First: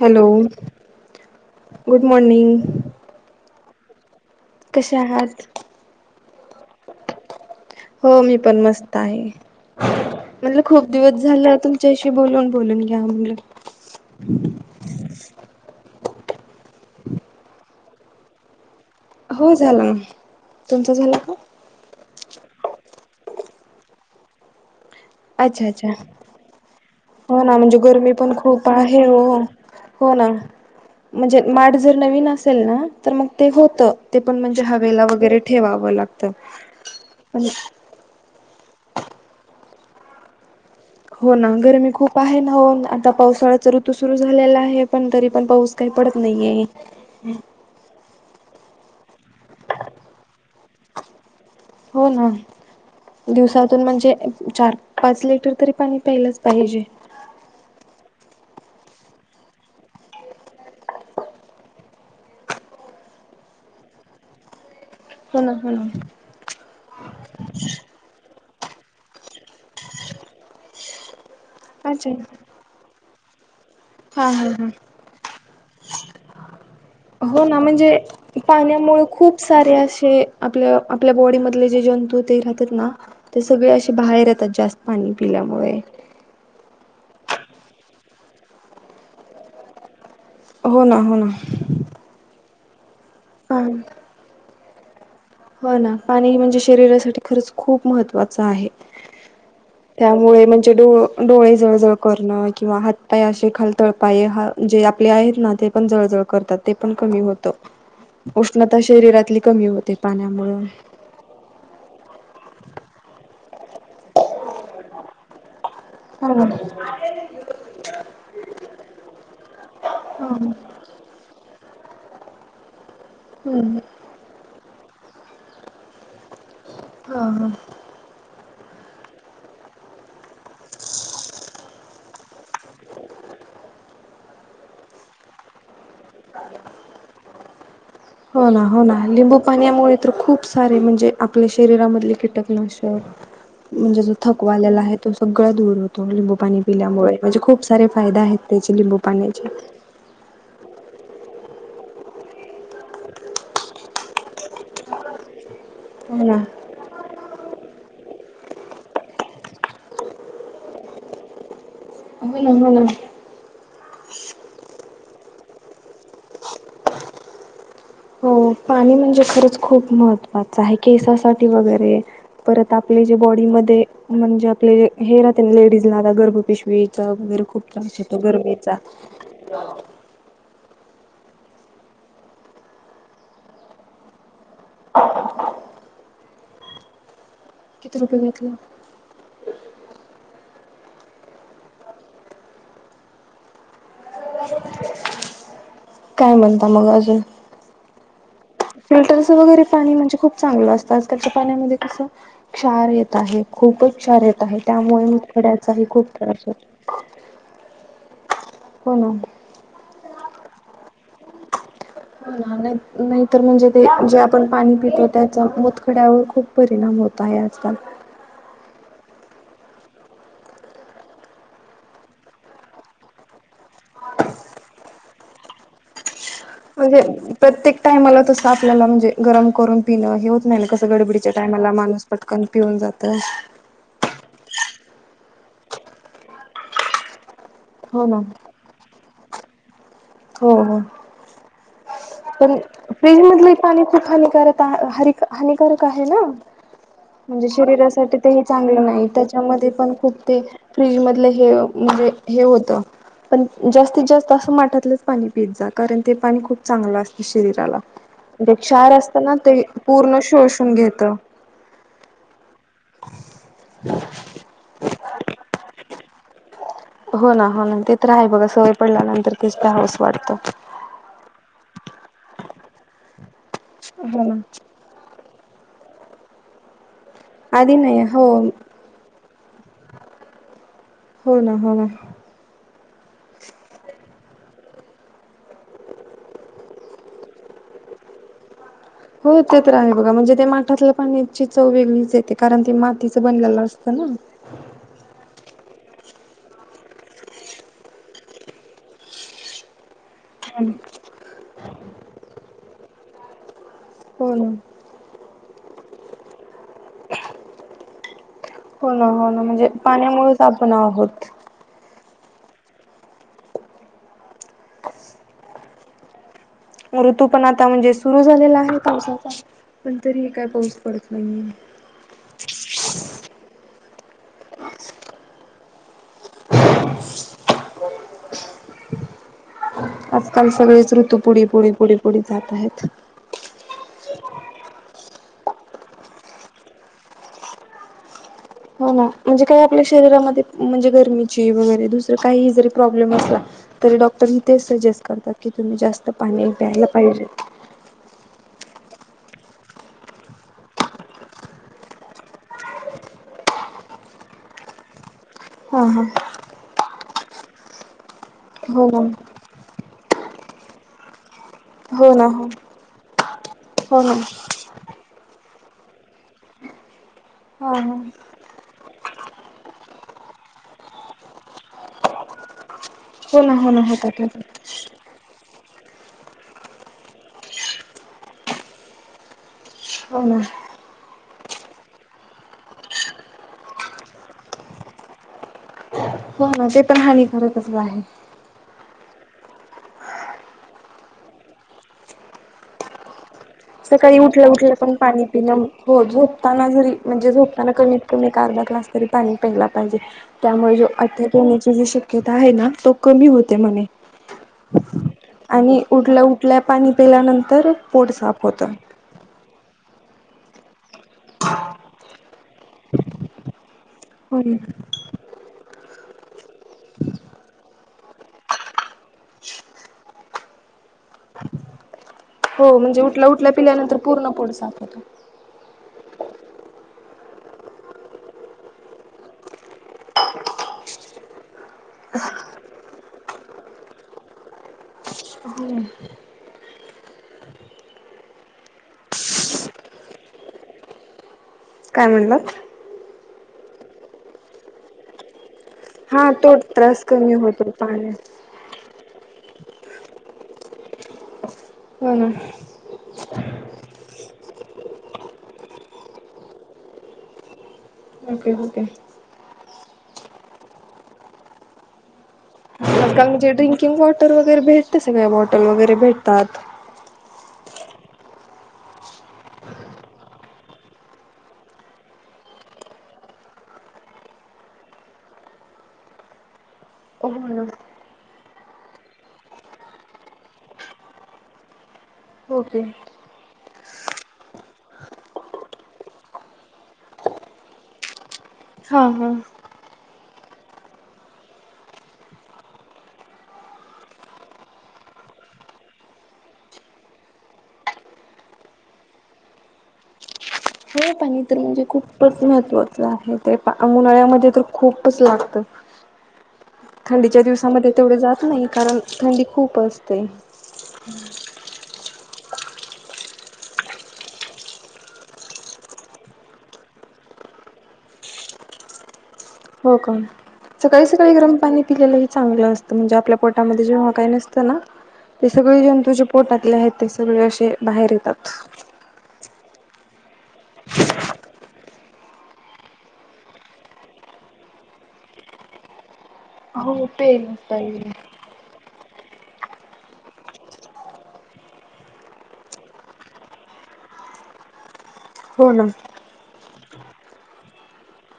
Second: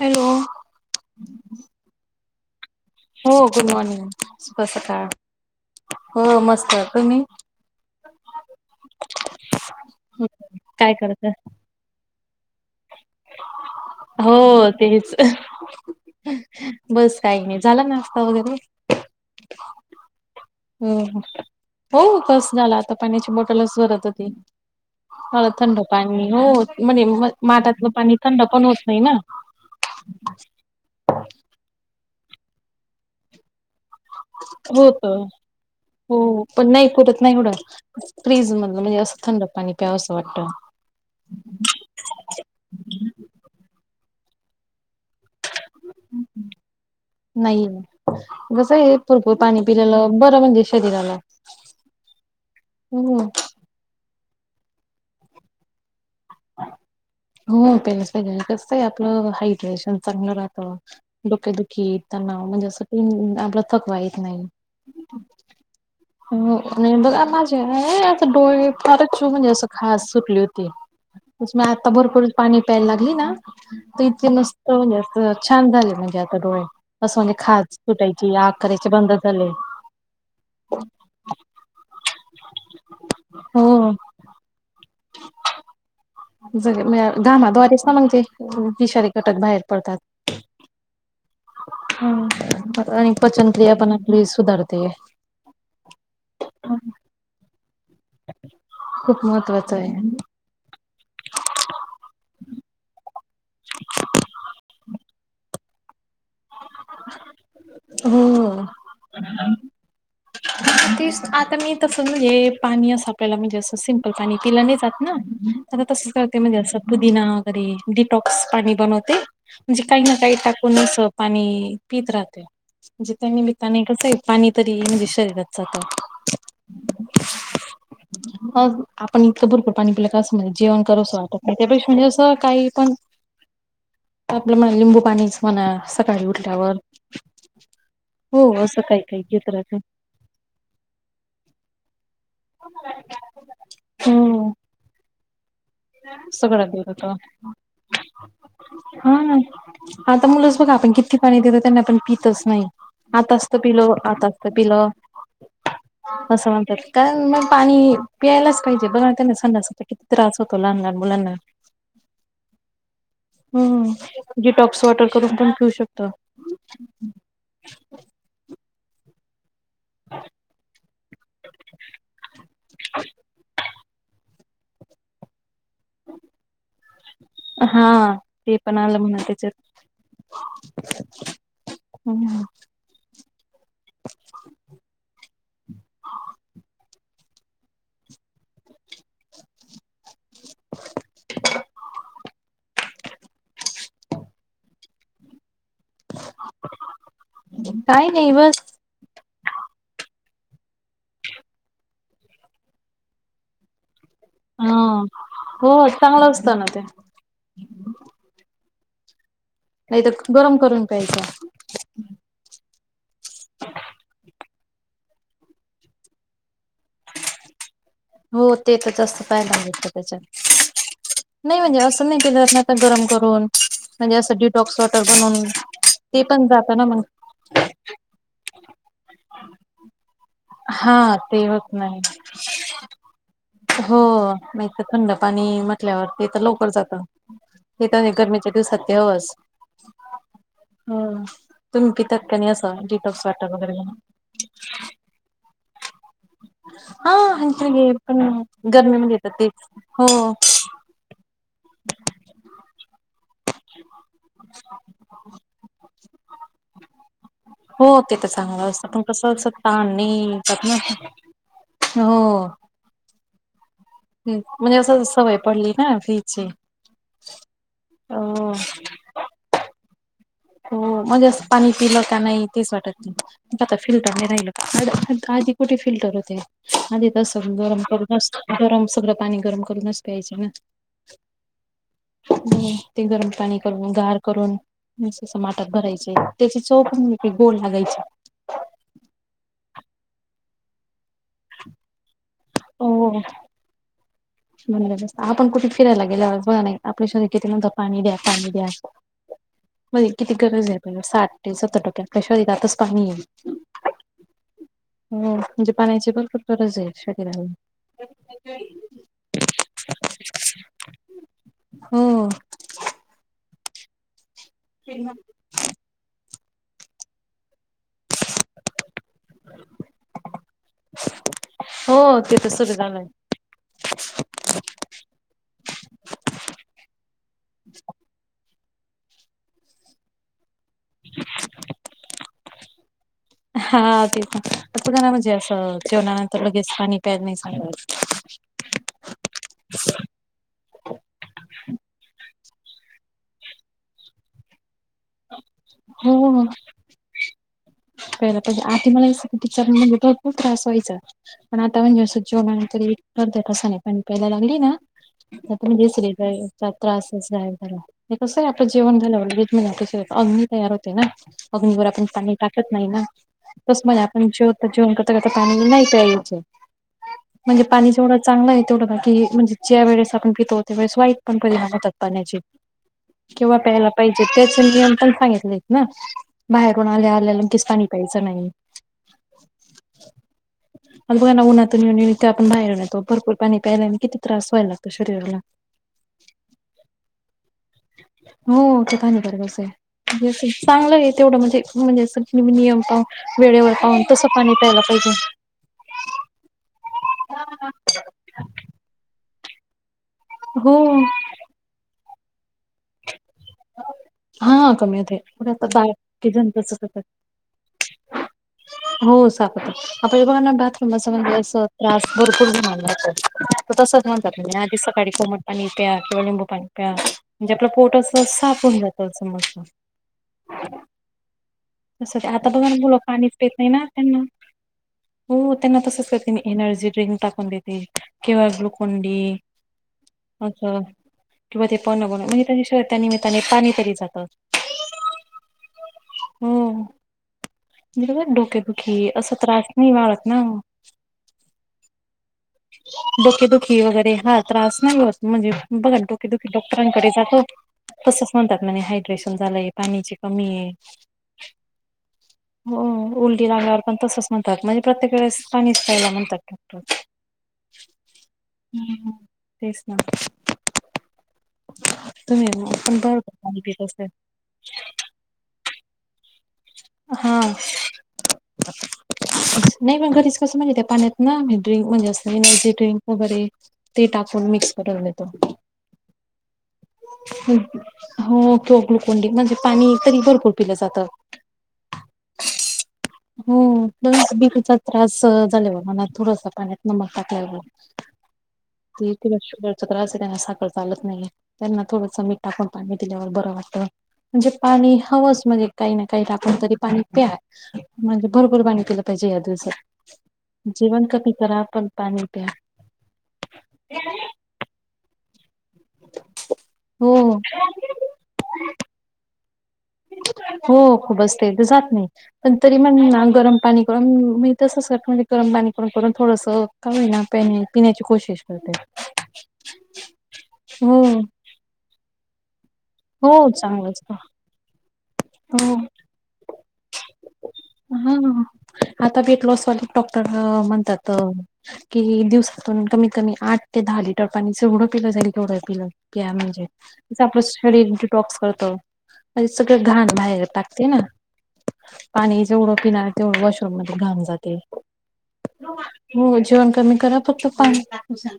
Hello, good morning. हो good morning, शुभ कसे सकाळ, आहात हो मस्त. तुम्ही? हो मी पण मस्त आहे. म्हणलं खूप काय दिवस करत झाल तुम्ही च्याशी बोलून बोलून घ्याव म्हनलं. हो तेच, बस काही नाही. झाला नाशता वगैरे हो झाला ना, तुमचा झाला हम्म का? हो हो कस झाला आता, पाण्याची बॉटलच भरत होती. हा अच्छा थंड अच्छा पाणी, हो म्हणे म हो ना, म्हणजे गरमी पण खूप आहे ओ. हो ना म्हणजे माट जर नवीन असेल ना, तर मग ते होत. होत हो, लागतं पण नाही फुटत नाही पण एवढं. फ्रीज मधलं म्हणजे असं थंड पाणी प्यावं असं वाटतं. हो ना... गरमी खूप आहे ना... हो... न आता पावसाळ्याचा ऋतू सुरू झालेला आहे... पण तरी पण पाऊस काही पडत नाहीये... ये... [unintelligible] हाये ना? कसं ए.... भरपूर पाणी पिलेलं... बरं म्हणजे शरीराला हो ना... हम्म दिवसातून म्हणजे चार पाच लिटर तरी पाणी... प्यायलाच पाहिजे. हो प्यायलंच पाहिजे... कसं ए... आपलं हायड्रेशन चांगलं राहतं डोकेदुखी... तणाव... म्हणजे असं... आपला थकवा येत नाही. हो ना... हूं. हो.. आणि बघा माझे.... आता डोळे... फारच चू.... म्हणजे अशी खाज सुटली होती. तशी मी आता अच्छा भरपर पाणी प्यायला लागली ना हा इतके हा हा. मस्त म्हणजे.. असं छान झाले... म्हणजे आता डोळे... असं म्हणजे हो ना खाज सुटायची आग करायचे पाण्यामुळे बंद खूप झाले सारे असे... आपल्या... आपल्या बॉडीमधले जे जंतू ते राहतेत ना? ते सगळे हो. असे बाहेर येतात... जास्त पाणी पिल्यामुळे [unintelligible] घामाद्वारेच ना मग ते... विषारीे घटक बाहेर पडतात हो ना... हो ना. हं... आणि पचनक्रिया पाणी पण आपली सुधारते. हो ना... पाणी म्हणजे शरीरासाठी खरंच खूप महत्त्व वाचं आहे. खूप महत्त्वाचं आहे. त्यामुळे म्हणजे ड... डोळे जळजळ करनं... किंवा हात काही असे खाल... तळपाय... हा जे आपले आहेत ना... ते पण जळजळ करतात ते पण कमी होतं... हो उष्णता शरीरातली कमी होते पाण्यामुळं तेच आता मी... तसं म्हणजे पाणी असं... आपल्याला म्हणजे... असं सिम्पल पाणी पिलं नाही जात ना? आता तसंच करते म्हणजे... असं... पुुदीना वगैरे डिटॉक्स पाणी बनवते... म्हणजे काही ना काही हम्म. टाकून... असं पाणी पित राहते म्हणजे त्यां निमित्तानी कसं ए... पाणी तरी म्हणजे... शरीरात जातं हो. अन, आपण इतकं भरपूर पाणी पिलं का... असं म्हणजे जेवण करूसं वाटत नाही... त्यापेक्षा म्हणजे असं काही पण [inaudible] आपलं मग लिंबू पाणीच म्हण... सकाळी उठल्यावर... हो... ना असं ना काही काही लिंबू घेत राहतं पाण्यामुळे तर खूप सारे म्हणजे... आपल्या शरीरामधले कीटकनाशक म्हणजे जो हो थकवा आलेला आहे तो सगळा दूर होतो थोडं लिंबू पाणी सगळं घेत पिल्यामुळे... होता. म्हणजे खूप सारे फायदे आहेत त्याचे... म्हणजे लिंबू हा पाण्याचे आता मुलंच बघा आपण किती पाणी देतो त्यांना... पण पितच नाई आताच तर पिलो... आता तर पिलं [inaudible] असं म्हणतात... कारण मग पाणी पियालाच पाहिजे.. बघा ना त्यांना संडासला किती त्रास होतो. होतो लहान लहान मुलांना हूं हूं. हूं... डिटॉक्स वॉटर करून पण पिऊ शकतो. [inaudible] हो... पाणी म्हणजे खरंच खूप महत्त्वाचं आहे... केसासाठी वगैरे परत... आपले जे बॉडीमध्ये... म्हणजे आपले हे राहते ना... लेडीजला आता गर्भ पिशवीचा... वगैरे खूप त्रास हा येतो गरमीचा हम्म. [inaudible] किती रुपये घेतला? [inaudible] काय म्हणता मग अजून? काही नाही बस फिल्टरचं वगैरे पाणी म्हणजे खूप चांगलं असतं. आजकालच्या पाण्यामध्ये कसं क्षार येत आहे, खूपच क्षार येत आहे. हा त्यामुळे मुतखड्याचाही हो खूप चांगलं त्रास असतं होतो. ना ते हो. नाहीतर, गरम करून प्यायचं. ना नई, नाही तर म्हणजे ते जे आपण पाणी पितो त्याचा मुतखड्यावर खूप परिणाम होत आहे आजकाल. हो ते तर जास्त फायदा मिळत त्याच्यात. नाही म्हणजे असं नाही के जरात नाही आता गरम करून, म्हणजे असं डिटॉक्स वॉटर बनून म्हणजे प्रत्येक टाईमाला तस आपल्याला म्हणजे गरम करून पिणं हे होत नाही ना. कसं हा गडबडीच्या ते टायमाला होत नाही माणूस पटकन पिऊन जात. हो नाहीतर थंड पाणी म्हटल्यावर ते तर लवकर जात. हे हो तर ना. गरमीच्या दिवसात ते हवच. हो हो. तुम्ही पितात काय आणि असं डिटॉक्स वॉटर वगैरे म्हणून? खर तर हा हरी -हानिकारक आहे ना? हा म्हणजे आणखी हे शरीरासाठी पण तेही चांगलं गरमी नाही. मध्ये येतात तेच त्याच्यामध्ये पण हो खूप ते फ्रीज मधल हे म्हणजे- हे होतं. पण जास्तीत जास्त असं माठातलंच पाणी पीत जा, कारण ते पाणी खूप चांगलं असत. हो ते तर चांगल असतं. पण कसं असताना अस, ते तहान पूर्ण नाही जात शोषून ना. घेतं. हो. म्हणजे असं सवय पडली ना फ्रिजची. हो ना हो ना. ते तर आहे बघा सवय पडल्यानंतर तेच प्यावस वाटत. हो. म्हणजे पाणी पिलं का नाही तेच वाटत नाही. आता फिल्टर हो नाही ना. राहिलं. आ -आधी कुठे फिल्टर होते. आधी तसं आधी गरम नाही हो करूनच, गरम सगळं पाणी गरम करूनच प्यायच ना. हो ना, हो ना. आणि ते गरम पाणी करून, गार करून. म अस माटात भरायचे. त्याची चव पण गोड लागायची. हो ते तर आहे बघा. म्हणजे ते माठातल्या पाण्याची चव वेगळीच येते, कारण ते हो मातीच बनलेलं अस क ना [unintelligible] आपण कुठे फिरायला गेल्यावर बगा नाही, आपले शरीर किती म्हणत पाणी द्या, पाणी द्या. [inaudible] मग किती गरज आहे पहिेल साठ ते सत्तर टक्के आपल्या शहारीेत आातच पाणीय. हो ना. हो. म्हणजे पाण्याची पण खूप गरज आहे शरीराला. हो ना हो ना म्हणजे, पाण्यामुळेच आपण आहोत. हो. ते मग ऋतू पण आता म्हणजे सुरू झालेला आहे पावसाचा. पण तरीही काय पाऊस पडत नाहीये. हो ते तर सुर झालय. आजकाल सगळेच ऋतू पुढे पुढे पुढे पुढे जात आहेत. हा ते पण. पण बगा ना म्हणजे असं, जेवणानंतर लगेच पाणी प्याच नाही सांगा हो ना म्हणजे काही आपल्या शरीरामध्ये म्हणजे गरमीची वगैरे दुसरं काही जरी प्रॉब्लेम असला तरी डॉक्टर ही तेच सजेस्ट करतात की तुम्ही जास्त हो पाणी प्यायला पाहिजे. पहिला पहिला आधी मला [unintelligible] म्हणजे भरपूर त्रास व्हायचा. पण आता म्हणजे असं जेवणानंतर ही प्रत्येक तासानी पाणी प्यायला लागली ना आता म हा हा दसरीचा त्रासच गायब झाला. हे कसं आहे आपलं हो जेवण ना झाल्यावर अग्ननी तयार होते ना अग्नीवर आपण हो ना पाणी हो टाक शत नाही ना तस म्हण हो ना आपण जेवत जेवण कता कता पाणी नाही पायचं. म्हणजे हा पाणी हा जेवढं चांगलं आहे तेवढ बाकी म्हणजे ज्या वेळेस आपण पीतो त्या वेळेस वाईट पण परिणाम होतात पाण्याचे हो ना किंव्हा हो ना प्यायला होतात पाहिजे त्याच होतात नियम पण सांगितले ना बाहेरून आल्या आल्या लगेच पाणी प्यायचं नाही. हो ना अग बघाना उन्हातून येऊ येऊ इथे आपण बाहेरून येतो भरपूर पाणी प्यायला आणि किती त्रास व्हाय लागंतो शरीराला हो ना ते पण हानिकारकच आहे. हो ते बरोबर च आहे चांगलं आहे तेवढं म्हणजे म्हणजे अस नियम पाहून वेळेवर पाहून सकाळी तसं उठल्या पाणी उठल्या प्यायला पण पाहिजे पाणी पिणं हो झोपताना जरी म्हणजे झोपताना कमीत कमी एक अर्धा ग्लास तरी पाणी प्यायला पाहिजे. त्यामुळे हो जो अटॅक येण्याची जी शक्यता आहे ना तो कमी होते म्हणे. हा कमी होते पुढे आता आणि उठल्या बाकी उठल्या पाणी जनतेच पेल्यानंतर पोट साफ होतं. हो [unintelligible] आता हे बघांना बाथरूमच म्हणजे अस त्रास भरपूर जणांना होतो तसच होय. म्ह आधी सकाळी कोमट पाणी प्या किंवा लिंबू पाणी प्या म्हणजे आपलं पोटच पोट साफ होऊन जात अस म्हणतात. तसं ते आता बघा ना हो मूल म्हणजे उठल्या पाणीच पेत उठल्या नाही ना पिल्यानंतर त्यांना पूर्ण पोट साफ होतं. हो त्यांना तसंच करते मी एनर्जी ड्रिंक टाकून देते किंवा ग्लुकोंडी अस किंवा ते पण बन म्हणजे त्या शर् त्या निमित्ताने पाणी तरी जात. हो डोकेदुखी असं त्रास नाही वाळत ना म. काय म्हणलात? डोकेदुखी वगैरे हा त्रास नाही होत म्हणजे बागा ना डोके हा दूकी तो त्रास डॉक्टरांकडे कमी जातो होतो पाण्यात. तसं म्हणतात म्हने हायड्रेशन झालंय पाणीची कमीये. हो ना हो उलटी लागावर पण तसच म्हणतात म्हणजे प्रत्येक वेळेस पाणी प्यायला म्हणतात. Okay okay. हम्म ह तेच तुम्ही पण आज काल भरपूर म्हणजे पाणी पित ड्रिंकिंग असेल. वॉटर वगैरे भेटते सगळ्या बॉटल वगैरे भेटतात. हा [unintelligible] नाही पण घरीच कसं म्हणजे त्या पाण्यात ना म ड्रिंक म्हणजे अस एनर्जी ड्रिंक वगैरे- ते टाकून मिक्स करून देतो. [unintelligible] हो ना हो क ग्लुकोंडी म्हणजे पाणी तरी भरपूर पिलं जातं. ओके हो बच बीपीचा त्रास झाले ब मना थोडस पाण्यात नमक टाकलं ग हा ते हा. तुला शुगरचा त्रास आहे त्यांना साखर चालत नाही. त्यांना थोडंस मीठा पण पाणी दिल्यावर बरं वाटतं म्हणजे पाणी हवंच म्हणजे काही नाही. काही आपण तरी पाणी प्या म्हणजे भरपूर पाणी पिलं पाहिजे या दिवसात. जीवन हे क''--'' पाणी तर म्हणजे खूपच महत्त्वाचं आहे ते पा उन्हाळ्यामध्ये तर खूपच लागतं. हो थंडीच्या दिवसामध्ये तेवढे जात नाही कारण थंडी खूप असते. हो खूप असते तर जात नाही. पण तरी म्हणलं ना गरम पाणी करून मी तसच साठ गरम पाणी करून करून थोडस. कामी ना पणे पिण्याची कोशिश करते. हो का हो सकाळी सकाळी गरम पाणी पिलेलंही चांगलं असतं म्हणजे हो आपल्या पोटामध्ये चांगलं जेव्हा असतं काही नसतं. ना ते हो सगळे जंतू जे पोटातले आहेत ते सगळे असे बाहेर हा. येतात. आता बेट लॉसवाल डॉक्टर म्हणतात. कि दिवसातून कमीत कमी आठ ते दहा लिटर पाणी जेवढं पिलं जाईल एवढं पिलं. त्या म्हणजे हो आपलं पेलच शरीर पाहिजे. डिटॉक्स करत आणि सगळं घाण. बाहेर टाकते ना. पाणी जेवढं पिणार तेवढं वॉशरूम मध्ये घाम जाते. हो ना. हो जेवण कमी करा फक्त पाणी प्या.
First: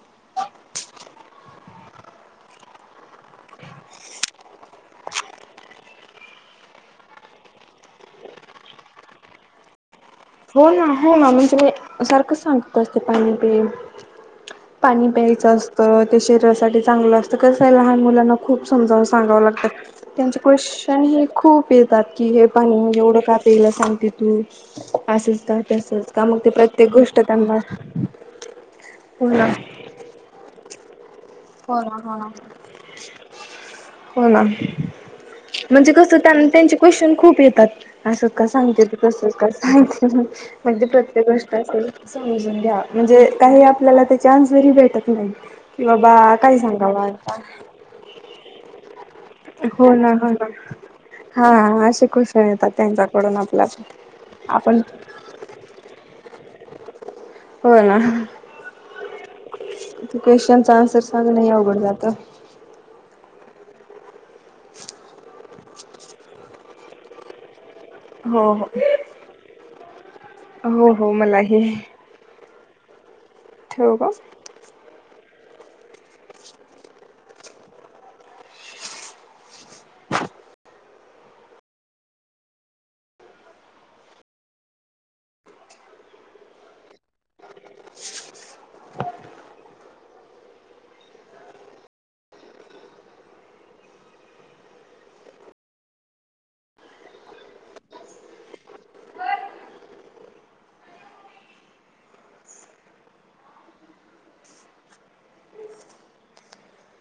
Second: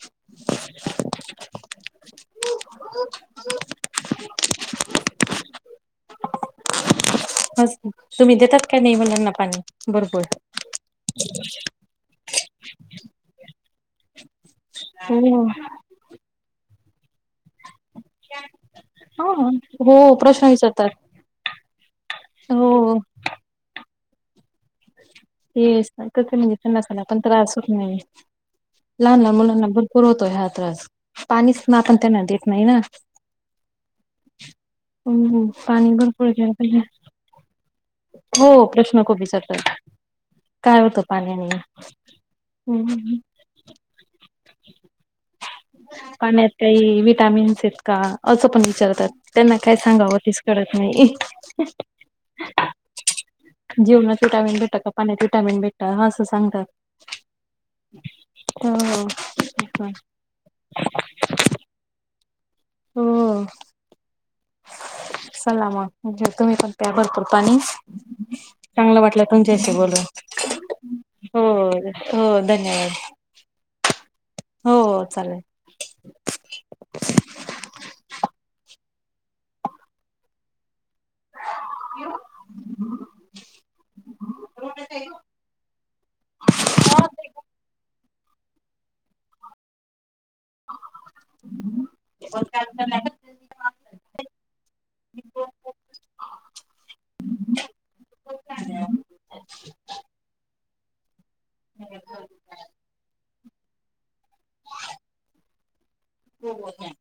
[inaudible] [inaudible] तुम्ही देतात काय नाही मुलांना पाणी भरपूर. हो ना हो ना म्हणजे मी सारखं सांगत असते पाणी पे. पाणी हो प्यायचं असतं ते शरीरासाठी चांगलं असत कस आहे लहान मुलाना. ना खूप समजावून हा सांगावं लागतात. हो त्यांचे प्रश्न क्वेश्चन विचारतात हे खूप येतात की हे पाण हो एवढं का प्यायला सांगते तू. असंच का तेच तर तसंच का करते मग मी ते त्यांना प्रत्येक सनासाना पण गोष्ट त्रास त्यांना हो नाही लहान हो ना मुलांना बर. पुरवतोय ह्या त्रास पाणी सु हो ना आपण हो त्यांना ना. देत नाही ना. हो ना. म्हणजे पाणी कसं भरपूर त्यांना घ्यायला त्यांचे पाहिजे. क्वेश्चन खूप येतात असंच का हो सांगते प्रश्न खूप तसंच का विचारतात सांगते. तसंच. काय म्हणजे होतं प्रत्येक पाण्याने गोष्ट असेल समजून घ्या म्हणजे काही आपल्याला तेचे आंसर ही भेटत नाही. किं बाबा. पाण्यात काय काही सांगावा आता विटॅमिन्स आहेत का असं पण विचारतात. त्यांना काय हो ना सांगावं हो तेच ना. कळत नाही. हा असे क्वेश्चन येतात त्यांच्याकडून आपल्या जीवना विटावीन भेट आपण का पाण्या विटावीन भेट ह असं सांगतात. हो ना. हा अ, क्वेश्चनचचा आन्सर सांग नाही अवघड जात. हो, चला मग तुम्ही पण प्या भरपूर पाणी हो चांगलं वाटलं. तुच्या्याशी बोलून. हो हो, मलाही. हो, धन्यवाद. ठेवू का. हो, चालेल. हं का [unintelligible] ह ह [unintelligible] हो बरं